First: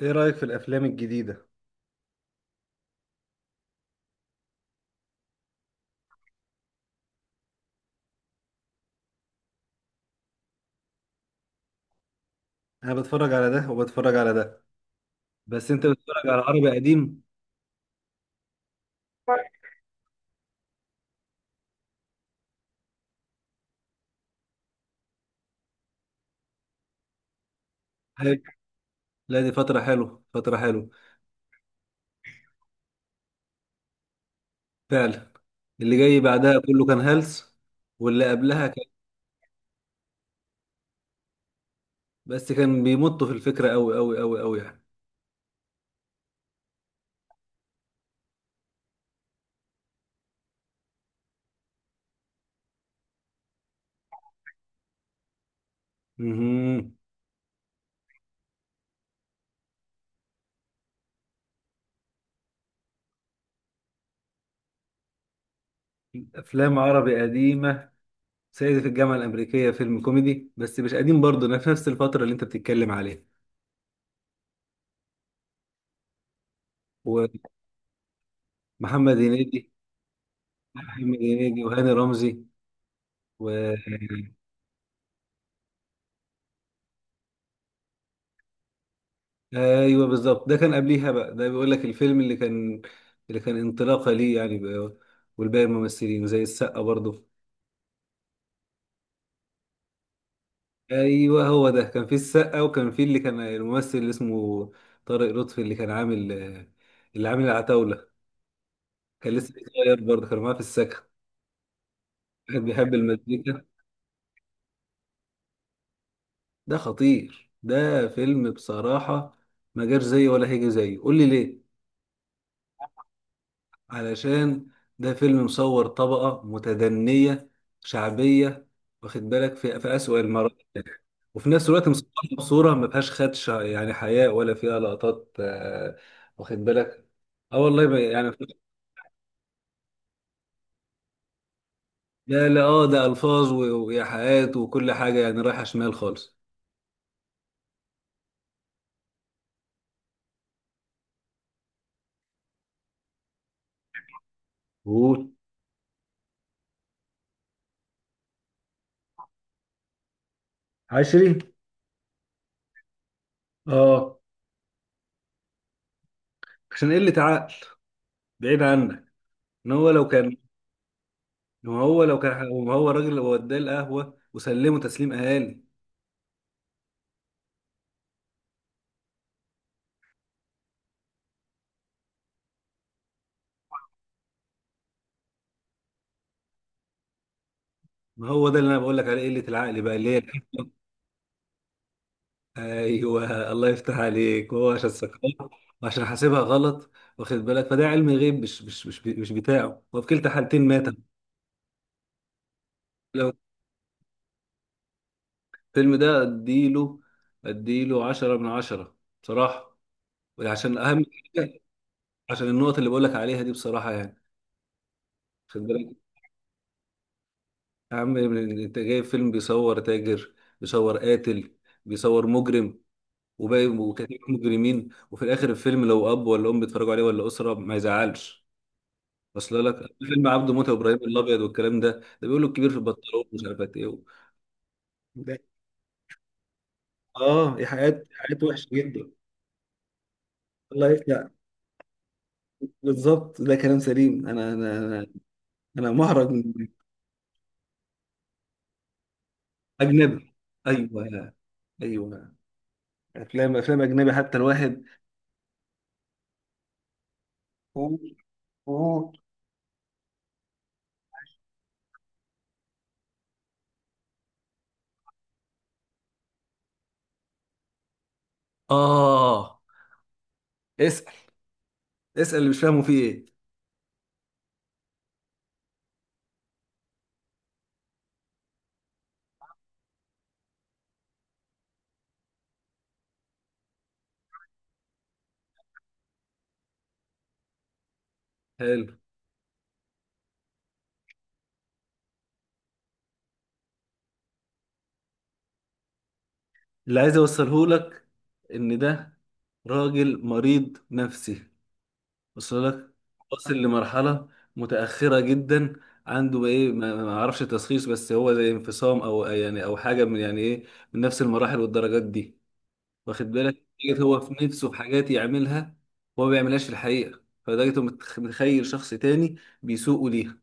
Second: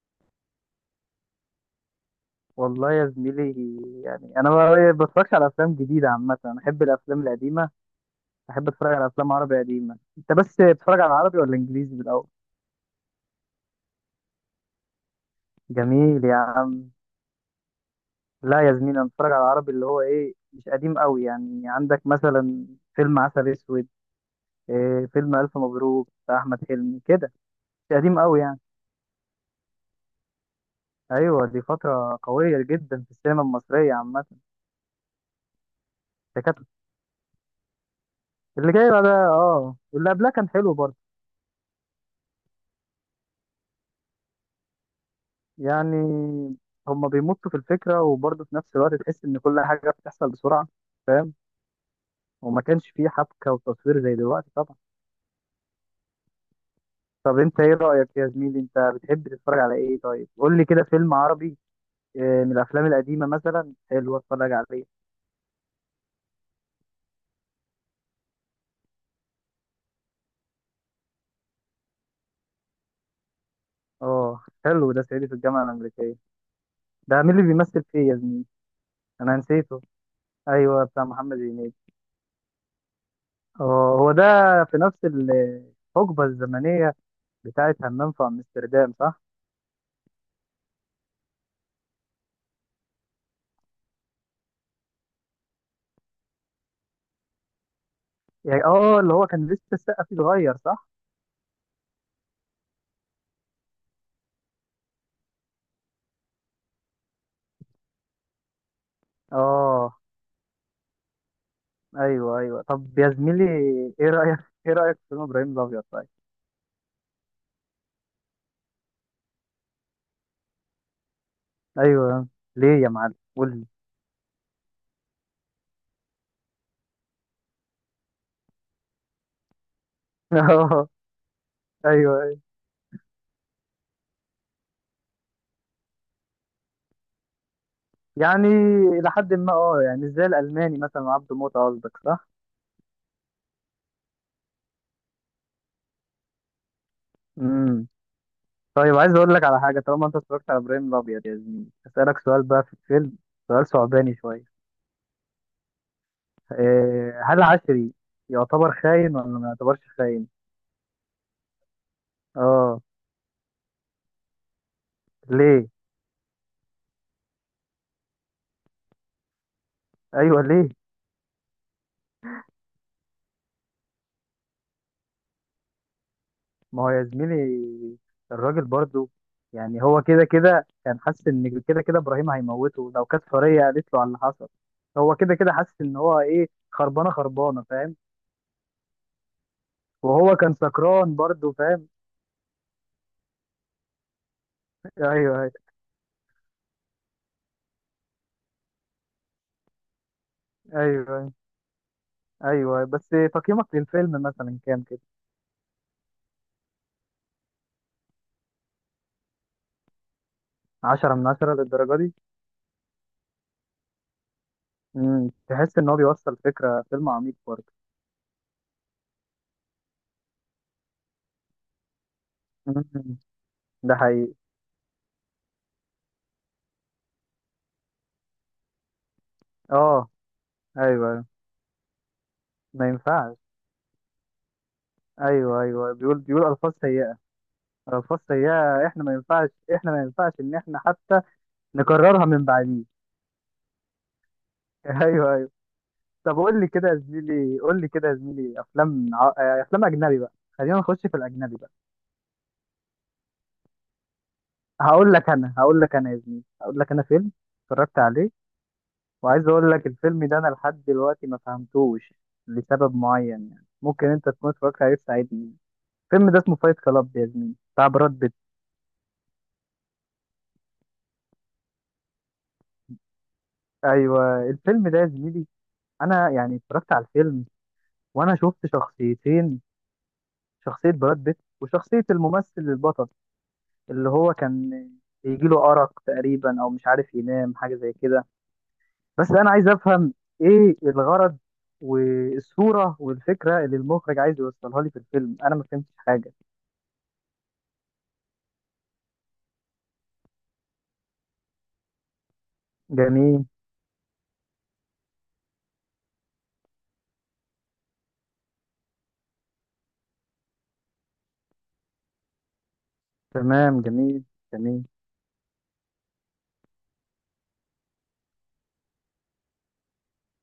ايه رأيك في الافلام الجديدة؟ والله يا زميلي، يعني انا ما بتفرجش على افلام جديده عامه. انا احب الافلام القديمه، احب اتفرج على افلام عربي قديمه. انت بس بتتفرج على عربي ولا انجليزي بالاول؟ انا بتفرج على ده وبتفرج على ده. بس انت جميل بتتفرج يا على عربي عم. قديم؟ لا يا زميلي، انا بتفرج على عربي اللي هو ايه، مش قديم قوي يعني. عندك مثلا فيلم عسل اسود، إيه فيلم الف مبروك بتاع احمد حلمي كده، مش قديم قوي حلو. يعني. لا، دي فترة حلوة فترة حلوة. ايوه، دي فتره قويه جدا في السينما المصريه عامه. فعلا. اللي جاي ده كانت- بعدها كله كان هلس. واللي قبلها اللي كان. جاي بقى ده، واللي قبلها كان حلو برضه. بس كان بيمطوا في الفكرة قوي قوي قوي قوي يعني. يعني هما بيمطوا في الفكرة، وبرضه في نفس الوقت تحس إن كل حاجة بتحصل بسرعة، فاهم. وما كانش فيه حبكة وتصوير زي دلوقتي طبعا. امم. طب أنت إيه رأيك يا زميلي؟ أنت بتحب تتفرج على إيه؟ طيب قول لي كده فيلم عربي من الأفلام القديمة مثلا حلو أتفرج عليه. افلام عربي قديمة. سيدي في الجامعة الأمريكية، فيلم كوميدي بس مش قديم برضه، أنا في نفس الفترة اللي انت بتتكلم عليها. أه، حلو ده صعيدي في الجامعة الأمريكية. ده مين اللي بيمثل فيه يا زميلي؟ ومحمد أنا هنيدي. نسيته. أيوه، بتاع محمد محمد هنيدي هنيدي. وهاني رمزي أه هو ده، و في نفس الحقبة الزمنية بتاعت همام في أمستردام صح؟ ايوه بالظبط، ده كان قبليها بقى، ده بيقول لك الفيلم اللي كان انطلاقه ليه يعني بقى. والباقي الممثلين زي السقا برضه. يعني اه. آه، اللي هو كان لسه السقا فيه صغير صح؟ ايوه هو ده، كان في السقا وكان في اللي كان الممثل اللي اسمه طارق لطفي، اللي عامل العتاوله، كان لسه اه. صغير برضه، كان معاه في السكن. ايوه ايوه، كان بيحب طب يا زميلي، المزيكا. ايه رايك ايه رايك في فيلم ابراهيم الابيض طيب؟ ده خطير، ده فيلم بصراحه. ما جاش زيه ولا هيجي زيه. قول لي ليه؟ ايوه. ليه يا معلم؟ قول لي. علشان ده فيلم مصور طبقة متدنية شعبية، واخد بالك، في أسوأ المراحل، اه، وفي نفس الوقت ايوه مصورها أيوة. بصورة ما فيهاش خدشه يعني، حياء ولا فيها لقطات واخد بالك. اه والله يعني. يعني الى حد ما، يعني ازاي الالماني مثلا عبده موته قصدك صح؟ لا لا، اه ده ألفاظ وإيحاءات وكل حاجة يعني رايحة شمال خالص. امم. طيب عايز اقول لك على حاجه، طالما انت اتفرجت على ابراهيم الابيض يا زميلي اسالك سؤال بقى في الفيلم، سؤال صعباني شويه. قول. إيه، هل عشري يعتبر خاين ولا ما يعتبرش خاين؟ عشري. اه. اه. ليه؟ عشان قلة عقل، بعيد عنك. ان هو لو كان ايوه، ليه؟ إن هو لو كان هو الراجل اللي وداه القهوة وسلمه تسليم أهالي. ما هو يا زميلي الراجل برضو، يعني هو كده كده كان حاسس ان كده كده ابراهيم هيموته لو كانت سوريا قالت له على اللي حصل. هو كده كده حاسس ان هو ايه، خربانه خربانه فاهم. ما هو ده اللي انا بقول لك عليه، قله العقل بقى اللي هي وهو كان الحكمه. سكران برضو فاهم. ايوه الله يفتح عليك، هو عشان ايوه سكران ايوه وعشان حاسبها غلط، واخد بالك، فده علم غيب مش بتاعه، وفي كلتا حالتين مات. ايوه ايوه، بس لو تقييمك للفيلم مثلا كام كده؟ الفيلم ده اديله 10 من 10 بصراحه، عشان اهم عشرة من عشرة حاجه، للدرجه دي؟ عشان النقط اللي بقول لك عليها دي بصراحه يعني، امم، واخد تحس بالك، ان هو بيوصل فكره، فيلم عميق برضه. يا عم انت جايب فيلم بيصور تاجر، بيصور قاتل، بيصور مجرم، امم. وباقي ده وكتير حقيقي. مجرمين، وفي الاخر الفيلم لو اب ولا ام بيتفرجوا عليه ولا اسره ما يزعلش. اصل لك اه، فيلم عبده موتة ايوه وابراهيم أيوة. الابيض والكلام ده بيقولوا الكبير في ما البطلون ينفعش. ومش عارف ايه ده. ايوه ايوه، بيقول الفاظ سيئه. اه. دي حاجات فصل حاجات هي. وحشه احنا جدا. ما ينفعش احنا ما ينفعش ان احنا الله حتى يفتح. نكررها من بعديه. بالظبط، ده كلام سليم. انا انا انا ايوه ايوه، انا محرج طب قول من. لي كده يا زميلي قول لي كده يا زميلي افلام ع- آه، افلام اجنبي بقى. اجنبي. خلينا نخش في ايوه الاجنبي بقى. ايوه. افلام اجنبي، حتى الواحد. هقول لك انا هقول لك انا يا زميلي هقول لك انا فيلم اتفرجت قول. عليه. قول. وعايز اقول لك الفيلم ده انا لحد دلوقتي ما فهمتوش، لسبب معين يعني، ممكن انت تكون اتفرجت عليه تساعدني. الفيلم ده اسمه فايت كلاب يا زميلي، بتاع براد بيت. اه. اسال. اسال اللي مش فاهمه فيه ايه. ايوه، الفيلم ده يا زميلي، انا يعني اتفرجت على الفيلم، وانا شفت شخصيتين، شخصية براد بيت وشخصية الممثل البطل، اللي هو كان بيجيله أرق تقريبا أو مش عارف ينام، حاجة زي كده. حلو. بس أنا عايز أفهم إيه الغرض والصورة والفكرة اللي المخرج عايز يوصلها لي في الفيلم، أنا ما فهمتش حاجة. اللي عايز اوصله لك ان ده راجل مريض نفسي، وصل لك؟ جميل. واصل لمرحلة متأخرة جدا، عنده ايه، ما اعرفش تشخيص، بس هو زي انفصام او يعني او حاجة من يعني ايه، من نفس المراحل والدرجات دي. واخد بالك، تمام لدرجة هو جميل في نفسه في جميل. حاجات يعملها، هو ما بيعملهاش في الحقيقة، فلدرجة هو متخيل شخص تاني بيسوقه ليها.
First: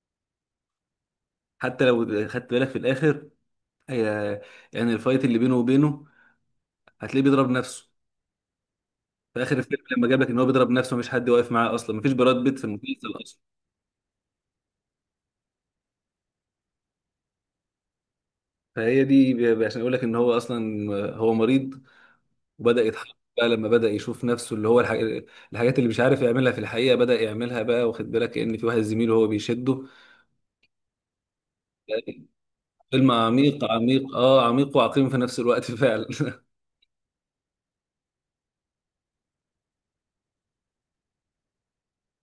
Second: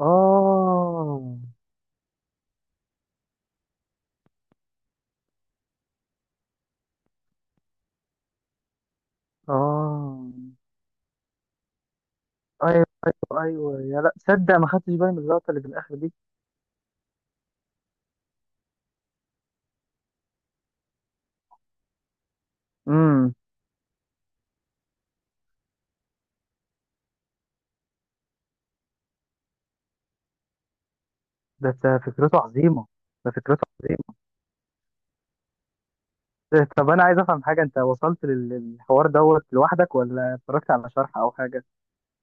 آه حتى لو خدت بالك في الاخر، هي- يعني الفايت اللي بينه وبينه، هتلاقيه بيضرب نفسه. في اخر الفيلم لما جاب لك آه ان هو بيضرب نفسه، مفيش حد واقف معاه اصلا، مفيش براد بيت في أيوه المسلسل اصلا. أيوه أيوه، يا لا تصدق، ما خدتش بالي من اللقطة اللي في الآخر دي. فهي دي عشان اقول لك ان هو اصلا هو مريض، وبدا يتحرك امم. بقى لما بدا يشوف نفسه، اللي هو الحاجات اللي مش عارف يعملها في الحقيقه بدا يعملها بقى، واخد بالك، كأن في واحد زميله هو بيشده ده يعني. فكرته عظيمة. فيلم ده عميق فكرته. عميق، عميق وعقيم في نفس الوقت فعلا طب انا عايز افهم حاجه، انت وصلت للحوار دوت لوحدك ولا اتفرجت على شرح او حاجه؟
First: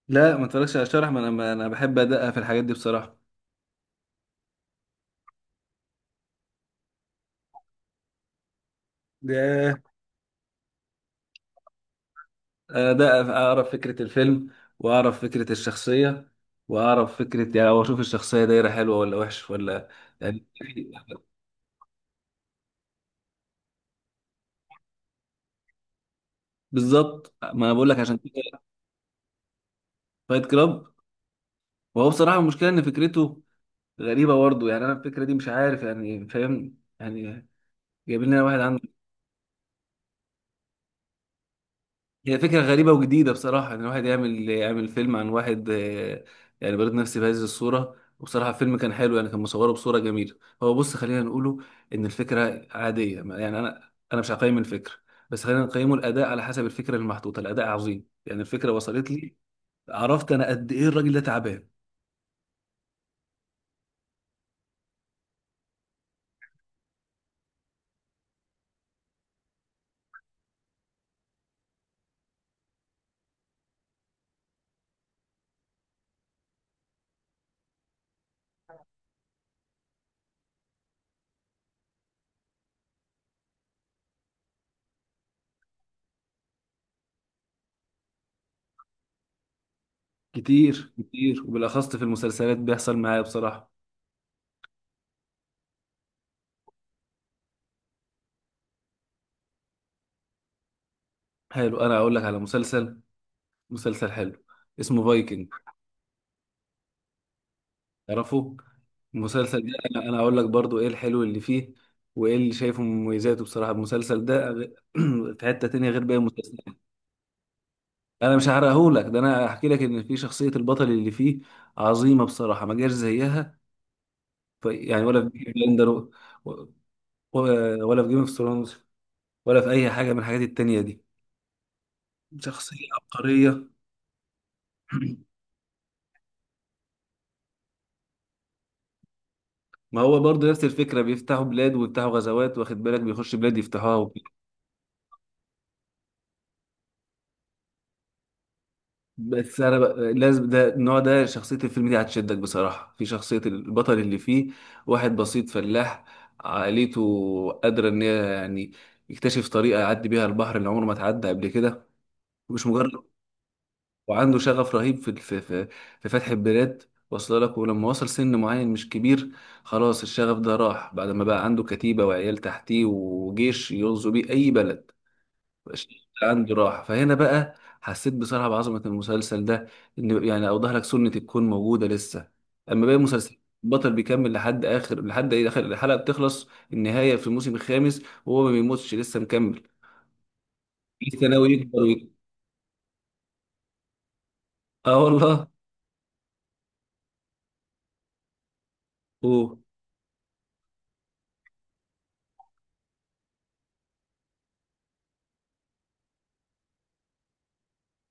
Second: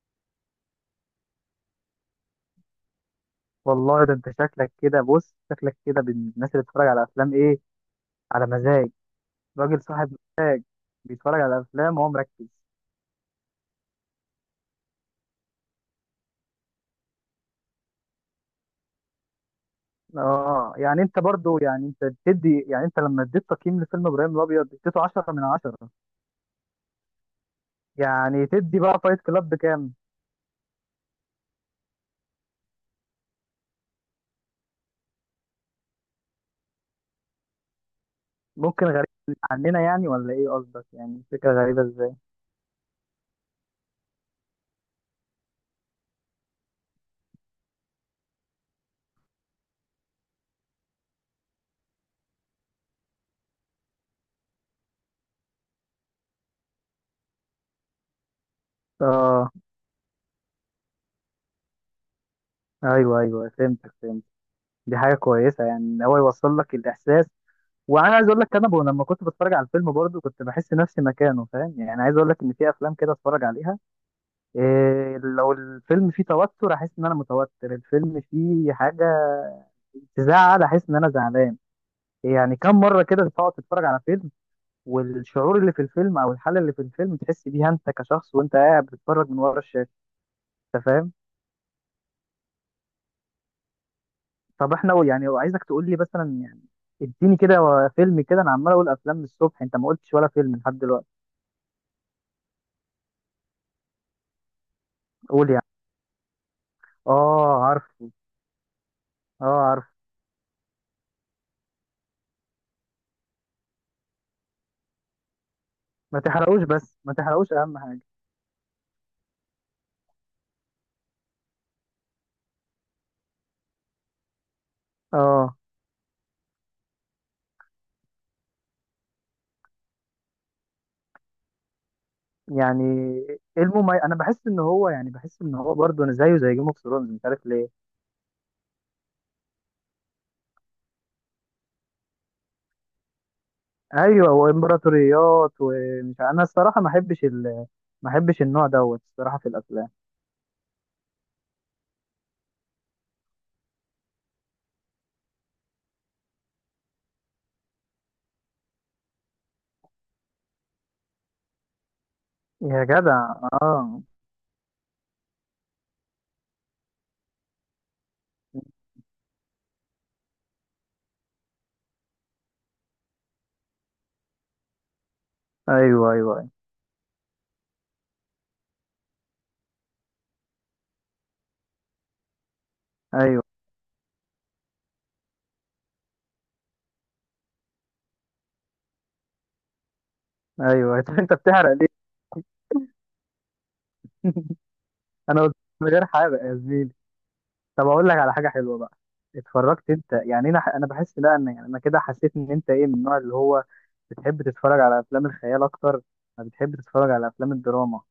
لا ما اتفرجش على الشرح، ما انا بحب ادقق في الحاجات دي بصراحه. والله ده انت شكلك كده، بص شكلك كده من الناس اللي بتتفرج على افلام ايه، على مزاج، ده. راجل صاحب بيتفرج على افلام وهو مركز. ده اعرف فكرة الفيلم، واعرف فكرة الشخصية، واعرف فكرة يعني، او اشوف الشخصية دايرة حلوة ولا وحش ولا. يعني اه، يعني انت برضو يعني انت بتدي يعني انت لما اديت تقييم لفيلم ابراهيم الابيض اديته 10 من 10، بالظبط، ما انا بقول لك عشان يعني كده. تدي بقى فايت كلاب بكام؟ فايت كلاب. وهو بصراحة، المشكلة ان فكرته غريبة برضه يعني، انا الفكرة دي مش عارف يعني، فاهم يعني؟ جايبين لنا واحد عنده. ممكن غريب عننا يعني، ولا ايه قصدك؟ يعني فكره غريبه ازاي؟ هي فكرة غريبة وجديدة بصراحة، إن واحد يعمل فيلم عن واحد يعني بلد نفسي بهذه الصورة. وبصراحة الفيلم كان حلو يعني، كان مصوره بصورة جميلة. هو بص، خلينا نقوله إن الفكرة عادية، يعني أنا مش هقيم الفكرة، بس خلينا نقيمه الأداء على حسب الفكرة المحطوطة. الأداء عظيم، يعني الفكرة وصلت لي، اه، عرفت أنا قد إيه الراجل ده تعبان. ايوه ايوه، فهمتك فهمت. دي حاجه كويسه، يعني ان هو يوصل لك الاحساس. وانا عايز اقول لك انا لما كنت بتفرج على الفيلم برضه كنت بحس نفسي مكانه فاهم. يعني عايز اقول لك ان في افلام كده اتفرج عليها، إيه، لو الفيلم فيه توتر احس ان انا متوتر، الفيلم فيه حاجه تزعل احس ان انا زعلان. يعني كم مره كده تقعد تتفرج على فيلم، والشعور اللي في الفيلم او الحاله اللي في الفيلم تحس بيها انت كشخص وانت قاعد بتتفرج من ورا الشاشه؟ انت كتير فاهم؟ كتير، وبالأخص في المسلسلات بيحصل معايا بصراحة. طب احنا يعني عايزك تقول لي مثلا، يعني اديني كده فيلم كده، انا عمال اقول افلام من الصبح، انت ما قلتش ولا فيلم لحد دلوقتي. حلو، أنا أقول لك على مسلسل، مسلسل حلو اسمه فايكنج. قول يعني. اه عارف. تعرفوا اه المسلسل ده؟ عارف. أنا هقول لك برضو ايه الحلو اللي فيه وايه اللي شايفه مميزاته. بصراحه المسلسل ده في حته تانية غير باقي ما تحرقوش المسلسلات. بس ما تحرقوش اهم حاجه. انا مش هحرقهولك، ده انا هحكي لك ان في شخصيه البطل اللي فيه عظيمه بصراحه، ما جاش زيها يعني، ولا في بيكي اه. بلاندر ولا في جيم اوف ثرونز ولا في اي حاجه من الحاجات التانية دي. يعني شخصيه ايه عبقريه. المميز؟ انا بحس ان هو يعني بحس ان هو برضه أنا زيه زي جيم اوف ثرونز، مش عارف ليه. ما هو برضه نفس الفكره، بيفتحوا بلاد ويفتحوا غزوات، واخد بالك، بيخش بلاد يفتحوها. ايوه، وامبراطوريات، انا الصراحه ما احبش النوع دوت الصراحه في بس انا الافلام. بقى لازم ده النوع، ده شخصية الفيلم دي هتشدك بصراحة، في شخصية البطل اللي فيه، واحد بسيط فلاح، عائلته قادرة ان هي يعني يكتشف طريقة يعدي بيها البحر اللي عمره ما اتعدى قبل كده، مش يا مجرد. جدع. اه وعنده شغف رهيب في في, فتح البلاد، واصل لك. ولما وصل سن معين مش كبير، خلاص الشغف ده راح، بعد ما بقى عنده كتيبة وعيال تحتيه وجيش يغزو بيه اي بلد، ايوه ايوه عنده راحة. فهنا بقى حسيت بصراحة بعظمة المسلسل ده، إن يعني أوضح لك سنة الكون موجودة لسه. أما باقي المسلسل، ايوه البطل بيكمل لحد آخر، لحد إيه، آخر الحلقة بتخلص النهاية في الموسم الخامس، وهو ما بيموتش لسه مكمل، ايوه. لسه انت ناوي بتحرق يكبر ليه؟ ويكبر. آه انا والله. قلت، من غير حرق يا زميلي. طب اقول لك على حاجه حلوه بقى. أوه. اتفرجت انت يعني، انا بحس لا، ان يعني انا كده حسيت ان انت ايه، من النوع اللي هو بتحب تتفرج على افلام الخيال اكتر، ما بتحب تتفرج على افلام الدراما.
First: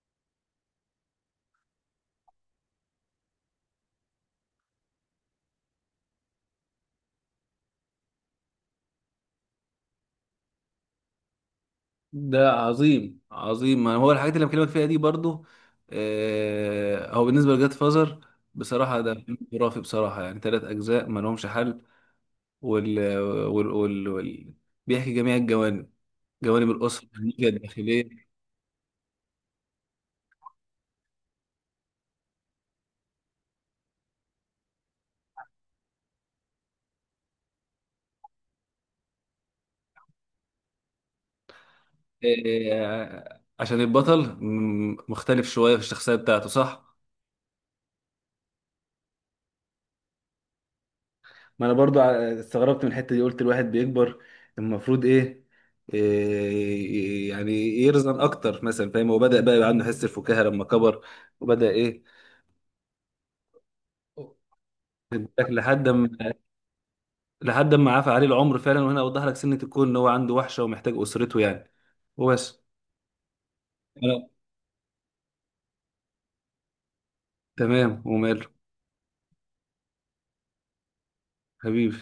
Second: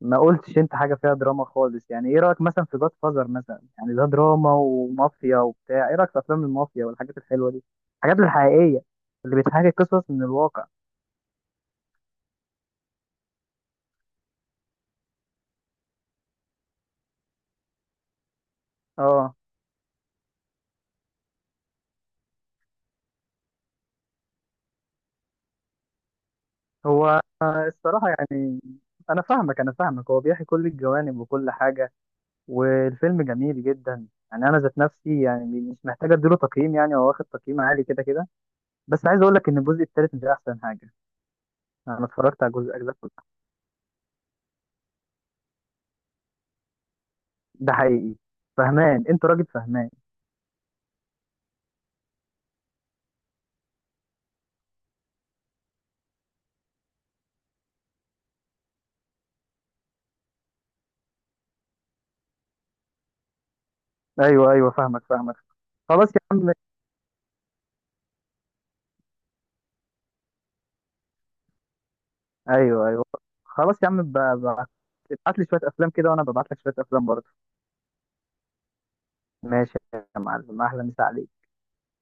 ما قلتش انت حاجه فيها دراما خالص يعني. ايه رايك مثلا في جاد فازر مثلا؟ يعني ده دراما ومافيا وبتاع. ايه رايك في افلام المافيا والحاجات الحلوه دي، الحاجات الحقيقيه اللي بتحكي قصص من الواقع؟ ده عظيم عظيم، ما هو الحاجات اللي بكلمك فيها دي برضو. هو بالنسبة لجاد فازر، بصراحة ده اه فيلم خرافي بصراحة، يعني ثلاث أجزاء ما لهمش حل. وال... وال... وال... وال... بيحكي جميع الجوانب، جوانب الأسرة هو النية الصراحه الداخلية. يعني، انا فاهمك هو بيحكي كل الجوانب وكل حاجه، والفيلم جميل جدا يعني. انا ذات نفسي يعني مش محتاج اديله تقييم يعني، هو واخد تقييم عالي كده كده. بس عايز اقول لك ان الجزء الثالث مش احسن حاجه، انا اتفرجت على الاجزاء كلها. عشان البطل مختلف شوية في الشخصية بتاعته، صح؟ ده حقيقي. فهمان انت، راجل فهمان. ما انا برضو استغربت من الحته دي، قلت الواحد بيكبر المفروض ايه، إيه يعني، يرزن اكتر مثلا، فاهم؟ هو بدأ بقى يبقى عنده حس الفكاهه لما كبر، وبدأ ايه، واخد ايوه ايوه، فاهمك فاهمك. بالك لحد خلاص يا ما عم. لحد ما عفى عليه العمر فعلا. وهنا اوضح لك سنه الكون ان هو عنده وحشه ومحتاج اسرته يعني، وبس. ايوه ايوه، خلاص يا عم، ب- ابعت لي شويه افلام كده وانا ببعت لك شويه افلام برضه. تمام وماله. ماشي يا معلم، اهلا، مسا عليك. حبيبي.